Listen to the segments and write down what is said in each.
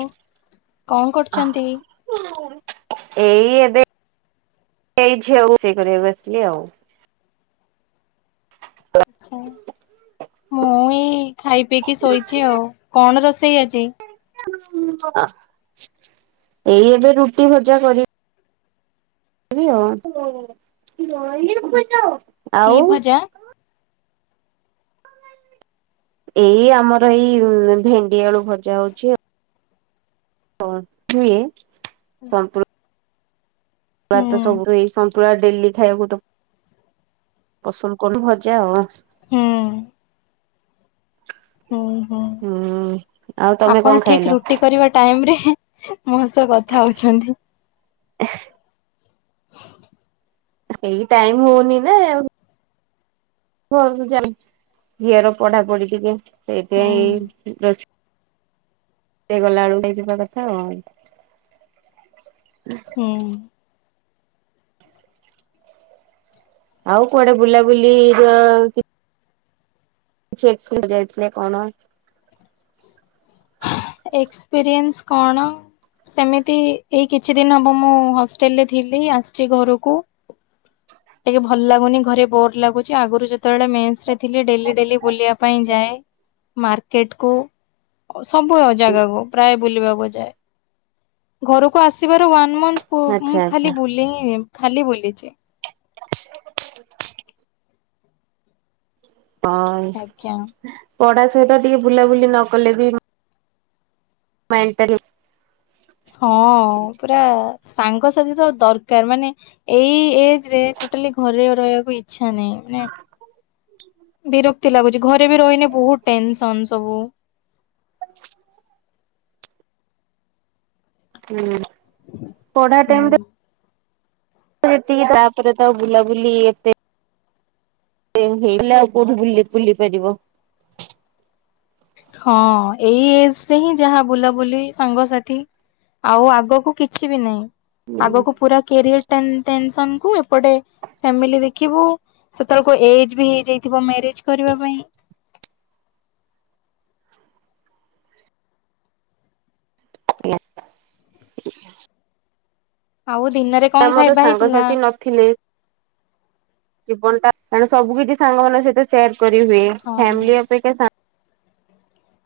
ଆଉ କଣ କରୁଛନ୍ତି? ଏଇ ଏବେ ଏଇ ଝିଅ ରୋଷେଇ କରିବାକୁ ଆସିଲି ଆଉ। [unintelligible] ଆଛା ମୁଁ ଏଇ ଖାଇ ପିଇକି ଶୋଇଛି ଆଉ। କଣ ରୋଷେଇ ଆଜି? ଆ ଏଇ ଏବେ ରୁଟି ଭଜା କରି ବି ଆଉ। କି ଆଉ ଭଜା? ଏଇ ଆମର ଏଇ ଉଁ ଭେଣ୍ଡି ଆଳୁ ଭଜା ହଉଛି ଆଉ। [unintelligible] ହୁଏ ସନ୍ତୁ ନ୍ତୁଳା ହୁଁ ତ ସବୁବେଳେ ଏଇ ସନ୍ତୁଳା ଡେଲି ଖାଇବାକୁ ତ ପସନ୍ଦ କରୁନୁ ଭଜା ଆଉ। ହୁଁ। ହୁଁ ହୁଁ ହୁଁ। ଆଉ ତମେ କଣ ଆପଣ ଖାଇଲ? ଠିକ ରୁଟ ଟି କରିବା ଟାଇମରେ ମୋ ସହ କଥା ହଉଛନ୍ତି। [unintelligible] ଏଇ ଟାଇମ ହଉନି ନା ଆଉ। ଘରକୁ ଯାଉଚି ଝିଅର ପଢାପଢି ଟିକେ ହୁଁ ସେଇଥିପାଇଁ ଏଇ ରୋଷ ଇ କଲାବେଳକୁ କଥା ହେଇଯିବା କଥା ଆଉ। ହଁ ଆଉ କୁଆଡେ ବୁଲାବୁଲି ଚେକ୍ ସ୍କୁଲ ଯାଇଥିଲେ କଣ? ଏକ୍ସପିରିଏନ୍ସ କଣ? ସେମିତି ଏଇ କିଛି ଦିନ ହବ ମୁଁ ହଷ୍ଟେଲରେ ଥିଲି ଆସିଛି ଘରକୁ ଟିକେ ଭଲ ଲାଗୁନି ଘରେ ବୋର ଲାଗୁଚ ଆଗରୁ ଯେତେବେଳେ ମେସ ରେ ଥିଲି ଡେଲି ଡେଲି ବୁଲିବା ପାଇଁ ଯାଏ। ମାର୍କେଟକୁ। ସବୁ ଜାଗାକୁ ପ୍ରାୟ ବୁଲିବାକୁ ଯାଏ। ଘରକୁ ଆସିବାର ୱାନ୍ ଆଚ୍ଛା ମନ୍ଥ ଆଚ୍ଛା ଖାଲି ବୁ ଖାଲି ବୁଲିଛି। ଆଜ୍ଞା ହଁ ପଢା ସହିତ ଟିକେ ବୁଲାବୁଲି ନ କଲେ ବି ମାଇଣ୍ଡ୍ ଟା ହଁ ପୁରା ସାଙ୍ଗସାଥି ତ ଦରକାର ମାନେ ଏଇ ଏଜରେ ଟଟାଲି ଘରେ ରହିବାକୁ ଇଚଛା ନାହିଁ ମାନେ ବିରକ୍ତି ଲାଗୁଛି ଘରେ ବି ରହିନି ବହୁତ ଟେନସନ ସବୁ ଆ ହୁଁ ପଢ଼ା ହୁଁ ଟାଇମରେ ଯେତିକି ତାପରେ ତ ବୁଲାବୁଲି ଏତେ ହେଇ ଆଉ କୋଉଠି ବୁ ବୁଲି ପାରିବ। ହଁ ଏଇ ଏଜ ରେ ହିଁ ଯାହା ବୁଲାବୁଲି ସାଙ୍ଗସାଥି ଆଉ ଆଗକୁ କିଛି ବି ନାହିଁ ହୁଁ ଆଗକୁ ପୁରା କ୍ୟାରିଅର ଟେନସନ କ ଏପଟେ ଫାମିଲି ଦେଖିବୁ ସେତେବେଳକୁ ଏଜ ବି ହେଇଯାଇଥିବ ମ୍ୟାରେଜ କରିବା ପାଇଁ। ଆଉ ଦିନ ରେ ତ ମର ସାଙ୍ଗସାଥି ନ ଥିଲେ ଜୀବନ ଟାଣ ସବୁ କିଛି ସାଙ୍ଗ ମଙ୍କ ସହିତ ସେୟାର କରିହୁୁଏ। ହଁ ଫ୍ୟାମିଲି ଆପେକ୍ଷା କେ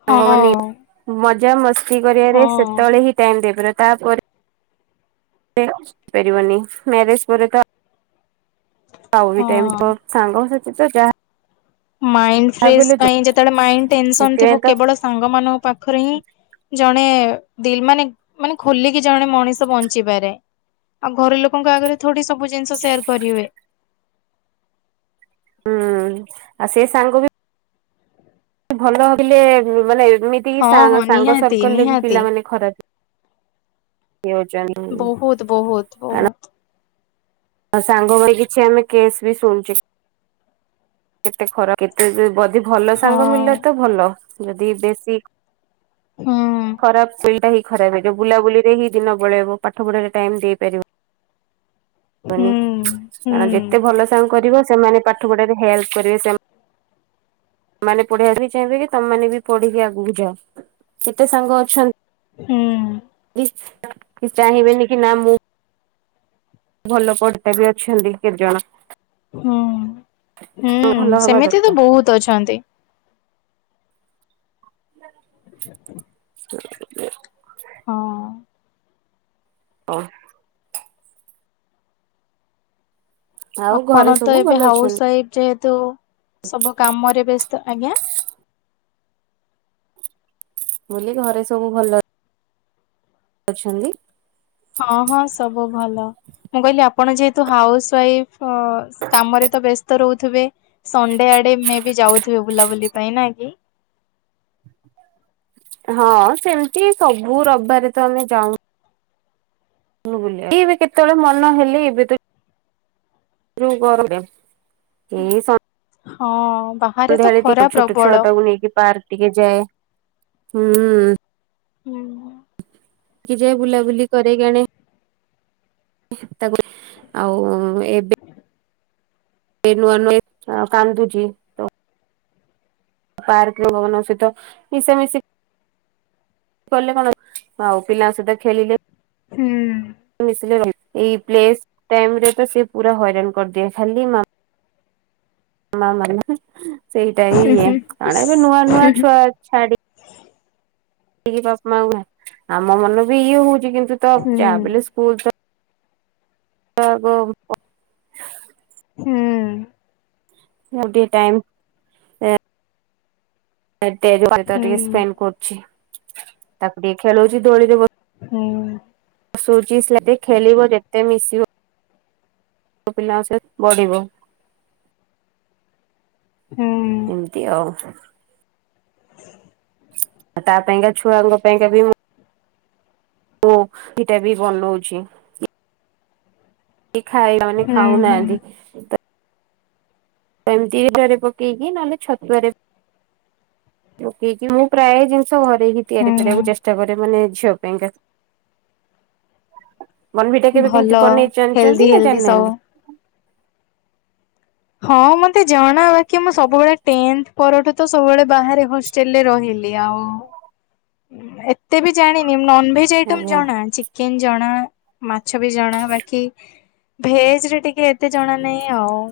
ହଁ ସାଙ୍ଗ ମାନ ମଜାାମସ୍ତି କରିବାରେ ହଁ ସେତେବେଳେ ହିଁ ଟାଇ ଦେଇପାର ତାପରୋରିବନି ମ୍ୟାରେଜ ପରେ ପାଉ ଟାଇମ ହଁ। ସଙ୍ଗା ମାଇ ଫ୍ରେଶ ପାଇଁ ଯେତେବେଳେ ମାଇ ଟେନସନ ସେଥିପାଇଁ ଥିବ ତ କେବଳ ସାଙ୍ଗ ମଙ୍କ ପାଖରେ ହିଁ ଜଣେ ଦିଲ୍ ମାନେ ମାନେ ଖୋଲିକି ଜଣେ ମଣିଷ ବଞ୍ଚିପାରେ ଆଉ ଘର ଲୋକଙ୍କ ଆଗରେ ଥଡି ସବୁ ଜିନିଷ ସେୟାର କରିହୁୁଏ ହୁଁ ଆଉ ସେ ସାଙ୍ଗ ବି ଭଲଥିଲେ ମାନେ ଏମିତିକ ହଁ ହଁ ସାଙ୍ଗ ନିହାତି ସର୍କଲ ରେ ବି ନିହାତି ପିଲାମାନୋନେ ଖରାପ ନିୟୋଜନ ବହୁତ ବହୁତ ବହୁତ ଆଉ ସାଙ୍ଗ ଭାଇ କିଛି ଆମେ କେସ୍ ବି ଶୁଣୁଛେ କେତେ ଖରା କେତେ ଯଦି ଭଲ ସାଙ୍ଗ ହଁ ମିଲ ତ ଭଲ ଯଦି ବେଶୀ ହୁଁ ଖରାପ ସୁବିଧା ହ ଖରାପ ହେଇଯ ବୁଲାବୁଲିରେ ହିଁ ଦିନ ବଳେଇବ ପାଠ ପଢାରେ ଟାଇମ ଦେଇପାରିବ ହୁଁ ନି ହୁଁ କାରଣ ଯେତେ ଭଲ ସାଙ୍ଗ କରିବ ସେମାନେ ପାଠ ପଢାରେ ହେଲ୍ପ କରିବେ ସେମାନେ ମାନେ ପଢେଇିବାକୁ ଚାହିଁବେ କି ତମମାନୋନେ ବି ପଢିକି ଆଗକୁ ଯାଅ କେତେ ସାଙ୍ଗ ଅଛନ୍ତି ହୁଁ। [unintelligible] ଚାହିଁବେନି କି ନା ମୁଁ ଭଲ ପଡିଟା ବି ଅଛନ୍ତି କେତେଜଣ ହୁଁ ହୁଁ ଭଲ ହବା ସେମିତି ତ ଦରକାର ବହୁତ ଅଛନ୍ତି ଆ ହଁ ହଁ ଆଉ ଘରେ ଆପଣ ତ ସବୁ ଏବେ ଭଲ ହାଉସ୍ ଅଛନ୍ତି ୱାଇଫ ଯେହେତୁ ସବୁ କାମରେ ବ୍ୟସ୍ତ ଆଜ୍ଞା ବୁଲି ଘରେ ସବୁ ଭଲ। ଅଛନ୍ତି? ହଁ ହଁ ସବୁ ଭଲ। ମୁଁ କହିଲି ଆପଣ ଯେହେତୁ ହାଉସ୍ ୱାଇଫ୍ ଅ କାମରେ ତ ବ୍ୟସ୍ତ ରହୁଥିବେ? ସଣ୍ଡେ ଆଡେ ମେବି ଯାଉଥିବେ ବୁଲାବୁଲି ପାଇଁ ନା କି? ହଁ ସେମିତି ସବୁ ରବିବାରେ ତ ଆମେ ଯାଉ ଇଏବି କେତେବେଳେ ମନ ହେଲେ ଏବେ ତ ରୁ ଗରୁ ଡେ [inaudible] ଏଇ ସ ହଁ ବା। ସନ୍ଧ୍ୟାରେ ଟିକେ ଛୋଟ ଛୁଆ ଟାକୁ ନେଇକି ପାର୍କ ଟିକେ ଯାଏ ହୁଁ। ହୁଁ। କି ଯାଏ ବୁଲାବୁଲି କରେଇକି ଆଣେ। ତାପରେ ଆଉ ଏବେ ଏ ନୂଆ-ନୂଆ -ଆ କାନ୍ଦୁଚି। ପାର୍କରେ ନୁଆମାନଙ୍କ ସହିତ ମିଶା ମିଶି କଲେ କଣ ଆଉ ପିଲାଙ୍କ ସହିତ ଖେଳିଲେ। ହୁଁ। ଏଇ ପ୍ଲେସ ଟାଇମ୍ ରେତ ସେ ପୁରା ହଇରାଣ କରିଦିଏ ଖାଲି ମାମା। ମାମା ନୁହେଁ ସେଇଟା ହୁଁ ଇଏ କଣ ଏବେ ନୂଆ ନୂଆ ହୁଁ ଛୁଆ ଛାଡି ଥିକି ବାପ ମାଙ୍କୁ ନାହିଁ ଆମ ମନ ବି ଇଏ ହୋଉଚି କିନ୍ତୁ ତ ହୁଁ ଯା ଵିହେଲେ ହୁଁ ସ୍କୁଲତ ତା ଗୋ ପଠ [unintelligible] ହେ ଆଉ ଟିକେ ଟାଇମ୍ ହେ ଟେ ହେଉ କରିଦେ ଟିକେ ସ୍ପେଣ୍ଡ କରୁଛି ତାକୁ ଟିକ ଖେଳଉଛି ଦୋଳିରେ ହୁଁ। ଶୋଉଚି ସିଆଡେ ଖେଳିବ ଯେତେ ମିଶିବ ଛୋଟ ପିଲାଆଙ୍କ ସହୀଇତ୍ ବଢିବ। ହୁଁ। ଏମିତି ଆଉ। ଆଉ ତା ପାଇଁକା ଛୁଆଙ୍କ ପାଇଁକା ବି ମୁଁ ତୋ ଏଇଟା ବି ବନୋଉଛି। କି ଖାଇବା ମାନେ ଖାଉନାହାନ୍ତି ତା ତ ଏମତି ଏଡାରେ ପକେଇକି ନହେଲେ ଛତୁଆରେ ପକେଇ କି ମୁଁ ପ୍ରାୟ ଜିନିଷ ଘରେ ହି ତିଆରି କରିବାକୁ ଚେଷ୍ଟା କରେ ମାନେ ଝିଅ ପାଇଁକା। ବନଭିି ଟା କେବେ ଭଲ କେମିତି ବନେଇ ହେଲ୍ଦି ଚାଣିଚନ୍ତି ନା ହେଲ୍ଦି ସବୁ। ଜାଣିନାହାନ୍ତି। ହଁ ମତେ ଜଣା ବାକି ମୁଁ ସବୁବେଳେ ଟେନ୍ଥ ପରଠୂ ତ ସବୁବେଳେ ବାହାରେ ହଷ୍ଟେଲରେ ରହିଲି ଆଉ। ଏତେ ବି ଜାଣିନି ନନଭେଜ୍ ଆଇଟମ୍ ଆଜ୍ଞା ଜଣା ଅଛି। ଚିକେନ୍ ଜଣା ମାଛ ବି ଜଣା ବାକି ଭେଜ୍ ରେ ଟିକେ ଏତେ ଜଣା ନାଇଁ ଆଉ।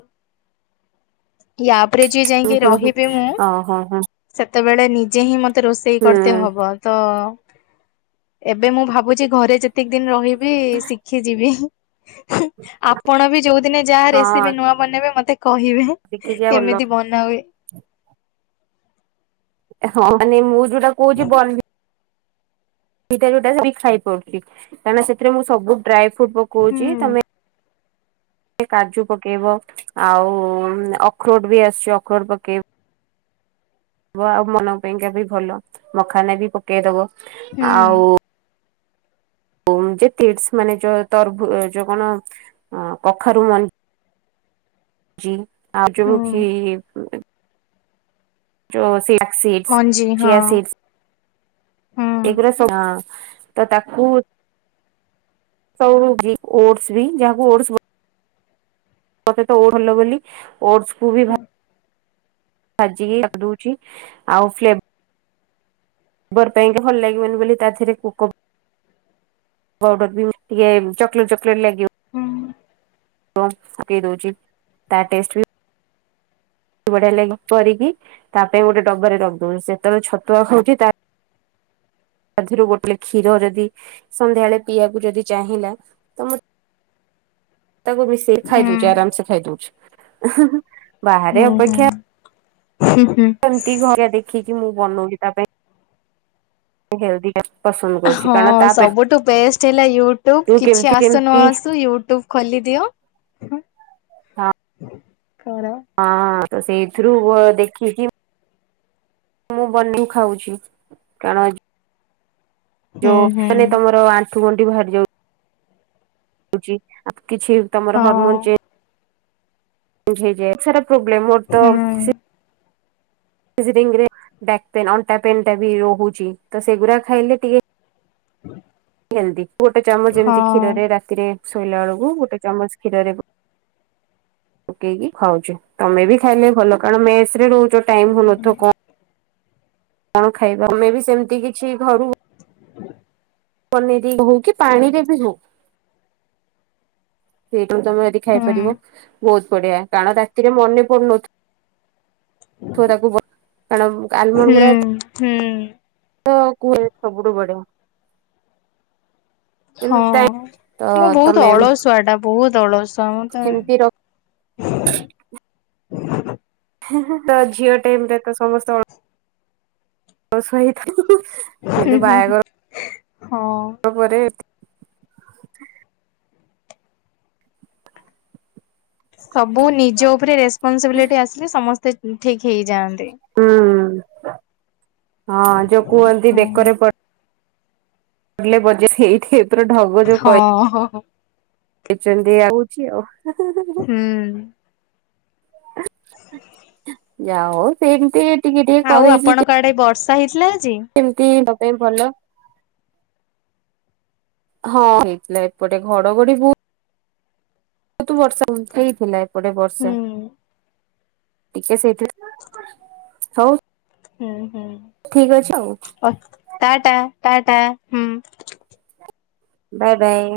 ୟାପରେ ଯିଏ ହୁଁ ଯାଇଁକି ହୁଁ ହୁଁ ରହିବି ମୁଁ ଓହୋ ହଁ ସେତେବେଳେ ନିଜେ ହିଁ ମତେ ରୋଷେଇ ହୁଁ କରତେ ହବ ତ ଏବେ ମୁଁ ଭାବୁଚି ଘରେ ଯେତିକି ଦିଇନି ରହିବି ଶିଖି ଯିବି। ହୁଁ ଆପଣ ବି ଯୋଉଦିନ ଯାହା ହଁ। ରେସିପି ନୂଆ ବନେଇବେ ମତେ କହିବେ। ଶିଖିଯିବା ଭଲ କେମିତି ବନା ହୁଏ? ହଁ ମାନେ ମୁଁ ଯୋଉଟା କହୁଚି ବ ସେଇଟା ଯୋଉଟା ସେଇଠି ଖାଇ ପାରୁଚି କାହିଁକିନା ସେଥିରେ ମୁଁ ସବୁ ଡ୍ରାଏ ଫ୍ରୁଟ ପକୋଉଚି ହୁଁ ତମେ କାଜୁ ପକେଇବ ଆଉ ଅଖରୋଟ୍ ବି ଆସୁଚି ଅଖରୋଟ୍ ପକେଇବ। ବ ଆଉ ମନ ପାଇଁକା ବି ଭଲ ମଖାନା ବି ପକେଇଦବ ହୁଁ ଆଉ ଯୋଉ ଯେ ତିଡ଼ସ୍ ମାନେ ଯୋଉ ତରଭ ଯୋଉ କଣ ଅଁ କଖାରୁ ମଞ୍ଜି ଜି ଆ ଯୋଉ ହୁଁ ଖି ଯଉ ଚିଆ ସିଡ୍ସ ମଞ୍ଜି ଚିଆ ହଁ ସିଡସ୍ ହୁଁ ଏଗୁରା ସ ତ ତାକୁ ସବୁ ଜି ଓଟସ ବି ଯାହା କୁ ଓଟସ ମତେ ତ ଓଲ ବୋଲି ଓଡ଼ସ କୁ ବି ହୁଁ ଭା ଭାଜିକି ରଖି ଦଉଚି ଆଉ ଫ୍ଲେ ବର ପାଇଁକା ଭଲ ଲାଗିବନି ବୋଲି କା ଦେହରେ କୋକୋ ବଉଡର ବି ଟିକେ ଚକଲେଟ୍ ଚକଲେଟ୍ ଲାଗିବ ହୁଁ ପକେଇ ଦଉଛି ତା ଟେଷ୍ଟ ବି ବଢଆ ଲ କରିକି ତା ପାଇଁ ଗୋଟେ ଡବରେ ରଖଦଉଛି ସେତେବେଳେ ଛତୁଆ ହଉଛି ତା ତାରୁ ଗୋଟେ କ୍ଷୀର ଯଦି ସନ୍ଧ୍ୟାବେଳେ ପିଇବାକୁ ଯଦି ଚାହିଁଲା ତ ମୁଁ ତାକୁ ମିଶେଇ ଖାଇ ହୁଁ ଦଉଚି ଆରାମସେ ଖାଇ ଦଉଚି। ଉଁ ହୁଁ। ସେମତି ଘରଆ ଦେଖିକି ମୁଁ ବନଉିଚି ତା ପାଇଁ। ହେଲେଦି ହଁ ସବୁଠୁ ବେଷ୍ଟ ହେଲା ୟୁଟ୍ୟୁବ ପେଟରୁ କିଛି କେମିତି ଆସୁନ କେମିତି ଆସୁ ୟୁଟ୍ୟୁବ ଖୋଲିଦିଅ କର। ହଁ ତ ସେଇଥିରୁ ବ ଦେଖିକି ମୁଁ ବନେଇ ଖାଉଛି କାରଣ ହୁଁ ଯୋଉ ହୁଁ ମାନେ ତମର ଆଣ୍ଠୁ ଗଣ୍ଠି ବାହାରି ଯାଉ କିଛି ତମର ହରମନ ହଁ ଚେଞ୍ଜ ହେଇଯାଏ ସେଟା ପ୍ରୋବ୍ଲେମ ମୋର ତ ହୁଁ ସେ ସିଜିରିଙ୍ଗ ବ୍ୟାକ ପେନ୍ ଅଣ୍ଟା ପେନ୍ ଟା ବି ରହୁଚି ତ ସେଗୁଡା ଖାଇଲେ ଟିକେ ହଁ ଏନ୍ତି ଗୋଟେ ଚାମଚ ଏମିତି ଖିର ରେ ରାତିରେ ଶୋଇଲା ବେଳକୁ ଗୋଟେ ଚାମଚ ଗୋ ପକେଇକି ଖାଉଚୁ ତମେ ବି ଖାଇଲେ ଭଲ କାରଣ ମେସ ରେ ରହୁଚ ଟାଇମ ହଉନଥ କଣ କଣ ଖାଇବା ଆମେ ବି ସେମତି କିଛି ଘରୁ ପନିର ହଉ କି ପାଣି ରେ ବି ହଉ ସେଇଟାକୁ ତମେ ଯଦି ହୁଁ ଖାଇପାରିବ ବହୁତ ବଢିଆ କାରଣ ରାତିରେ ମନେ ପଡୁନିଥିବ ତା ଖୁ କାରଣ ଆଲମଣ୍ଡ ହୁଁ ଗୁରା ତ ହୁଁ ତ କୁହେ ସବୁଠୁ ବଢିଆ। କିନ୍ତୁ ହଁ ତ ମୁଁ ବହୁତ ତମେ ଅଳସୁଆ ଟା। ବହୁତ ଅଳସୁଅ ମୁଁ ତମେ ଏମିତି ରଖ ତ ଝିଅ ଟାଇମ ରେ ତ ସମସ୍ତେ ଅଳ ସୁଆ ହେଇଥାଉ କିନ୍ତୁ ବାହାଘର ହଁ ର ପରେ ସବୁ ନିଜ ଉପରେ ରେସପନସିବିଲିଟି ଆସିଲେ ସମସ୍ତେ ଠିକ ହେଇଯାଆନ୍ତି। ହୁଁ ହଁ ଯୋଉ କୁହନ୍ତି ବେକରେ ପ ପଡିଲେ ବଜେଇ ସେଇଠି ଟାଇପ୍ ର ଢଗ ଯୋଉ କହି ହଁ ହଁ ହଁ। ଛନ୍ତି ଆଉଚି ଆଉ। ହୁଁ। ଯାଆ ହୋଉ ସେମିତି ଟିକେ ଟିକେ ଆଉ ଆପଣଙ୍କ ଆଡେ ବର୍ଷା ହେଇଥିଲା ଆଜି? କେମିତି ହବା ବି ପାଇଁ ଭଲ। ହଁ ହେଇଥିଲା ଏପଟେ ଘଡଘଡି ବହୁତ ବତୁ ବର୍ଷା ହେଇଥିଲା ଏପଟେ ହୁଁ ବର୍ଷା। ଟିକେ ସେଇଠି ହଉ ହୁଁ ହୁଁ। ଠିକ ଅଛି ଆଉ। ଏ ଟାଟା ଟାଟା ହୁଁ। Bye bye.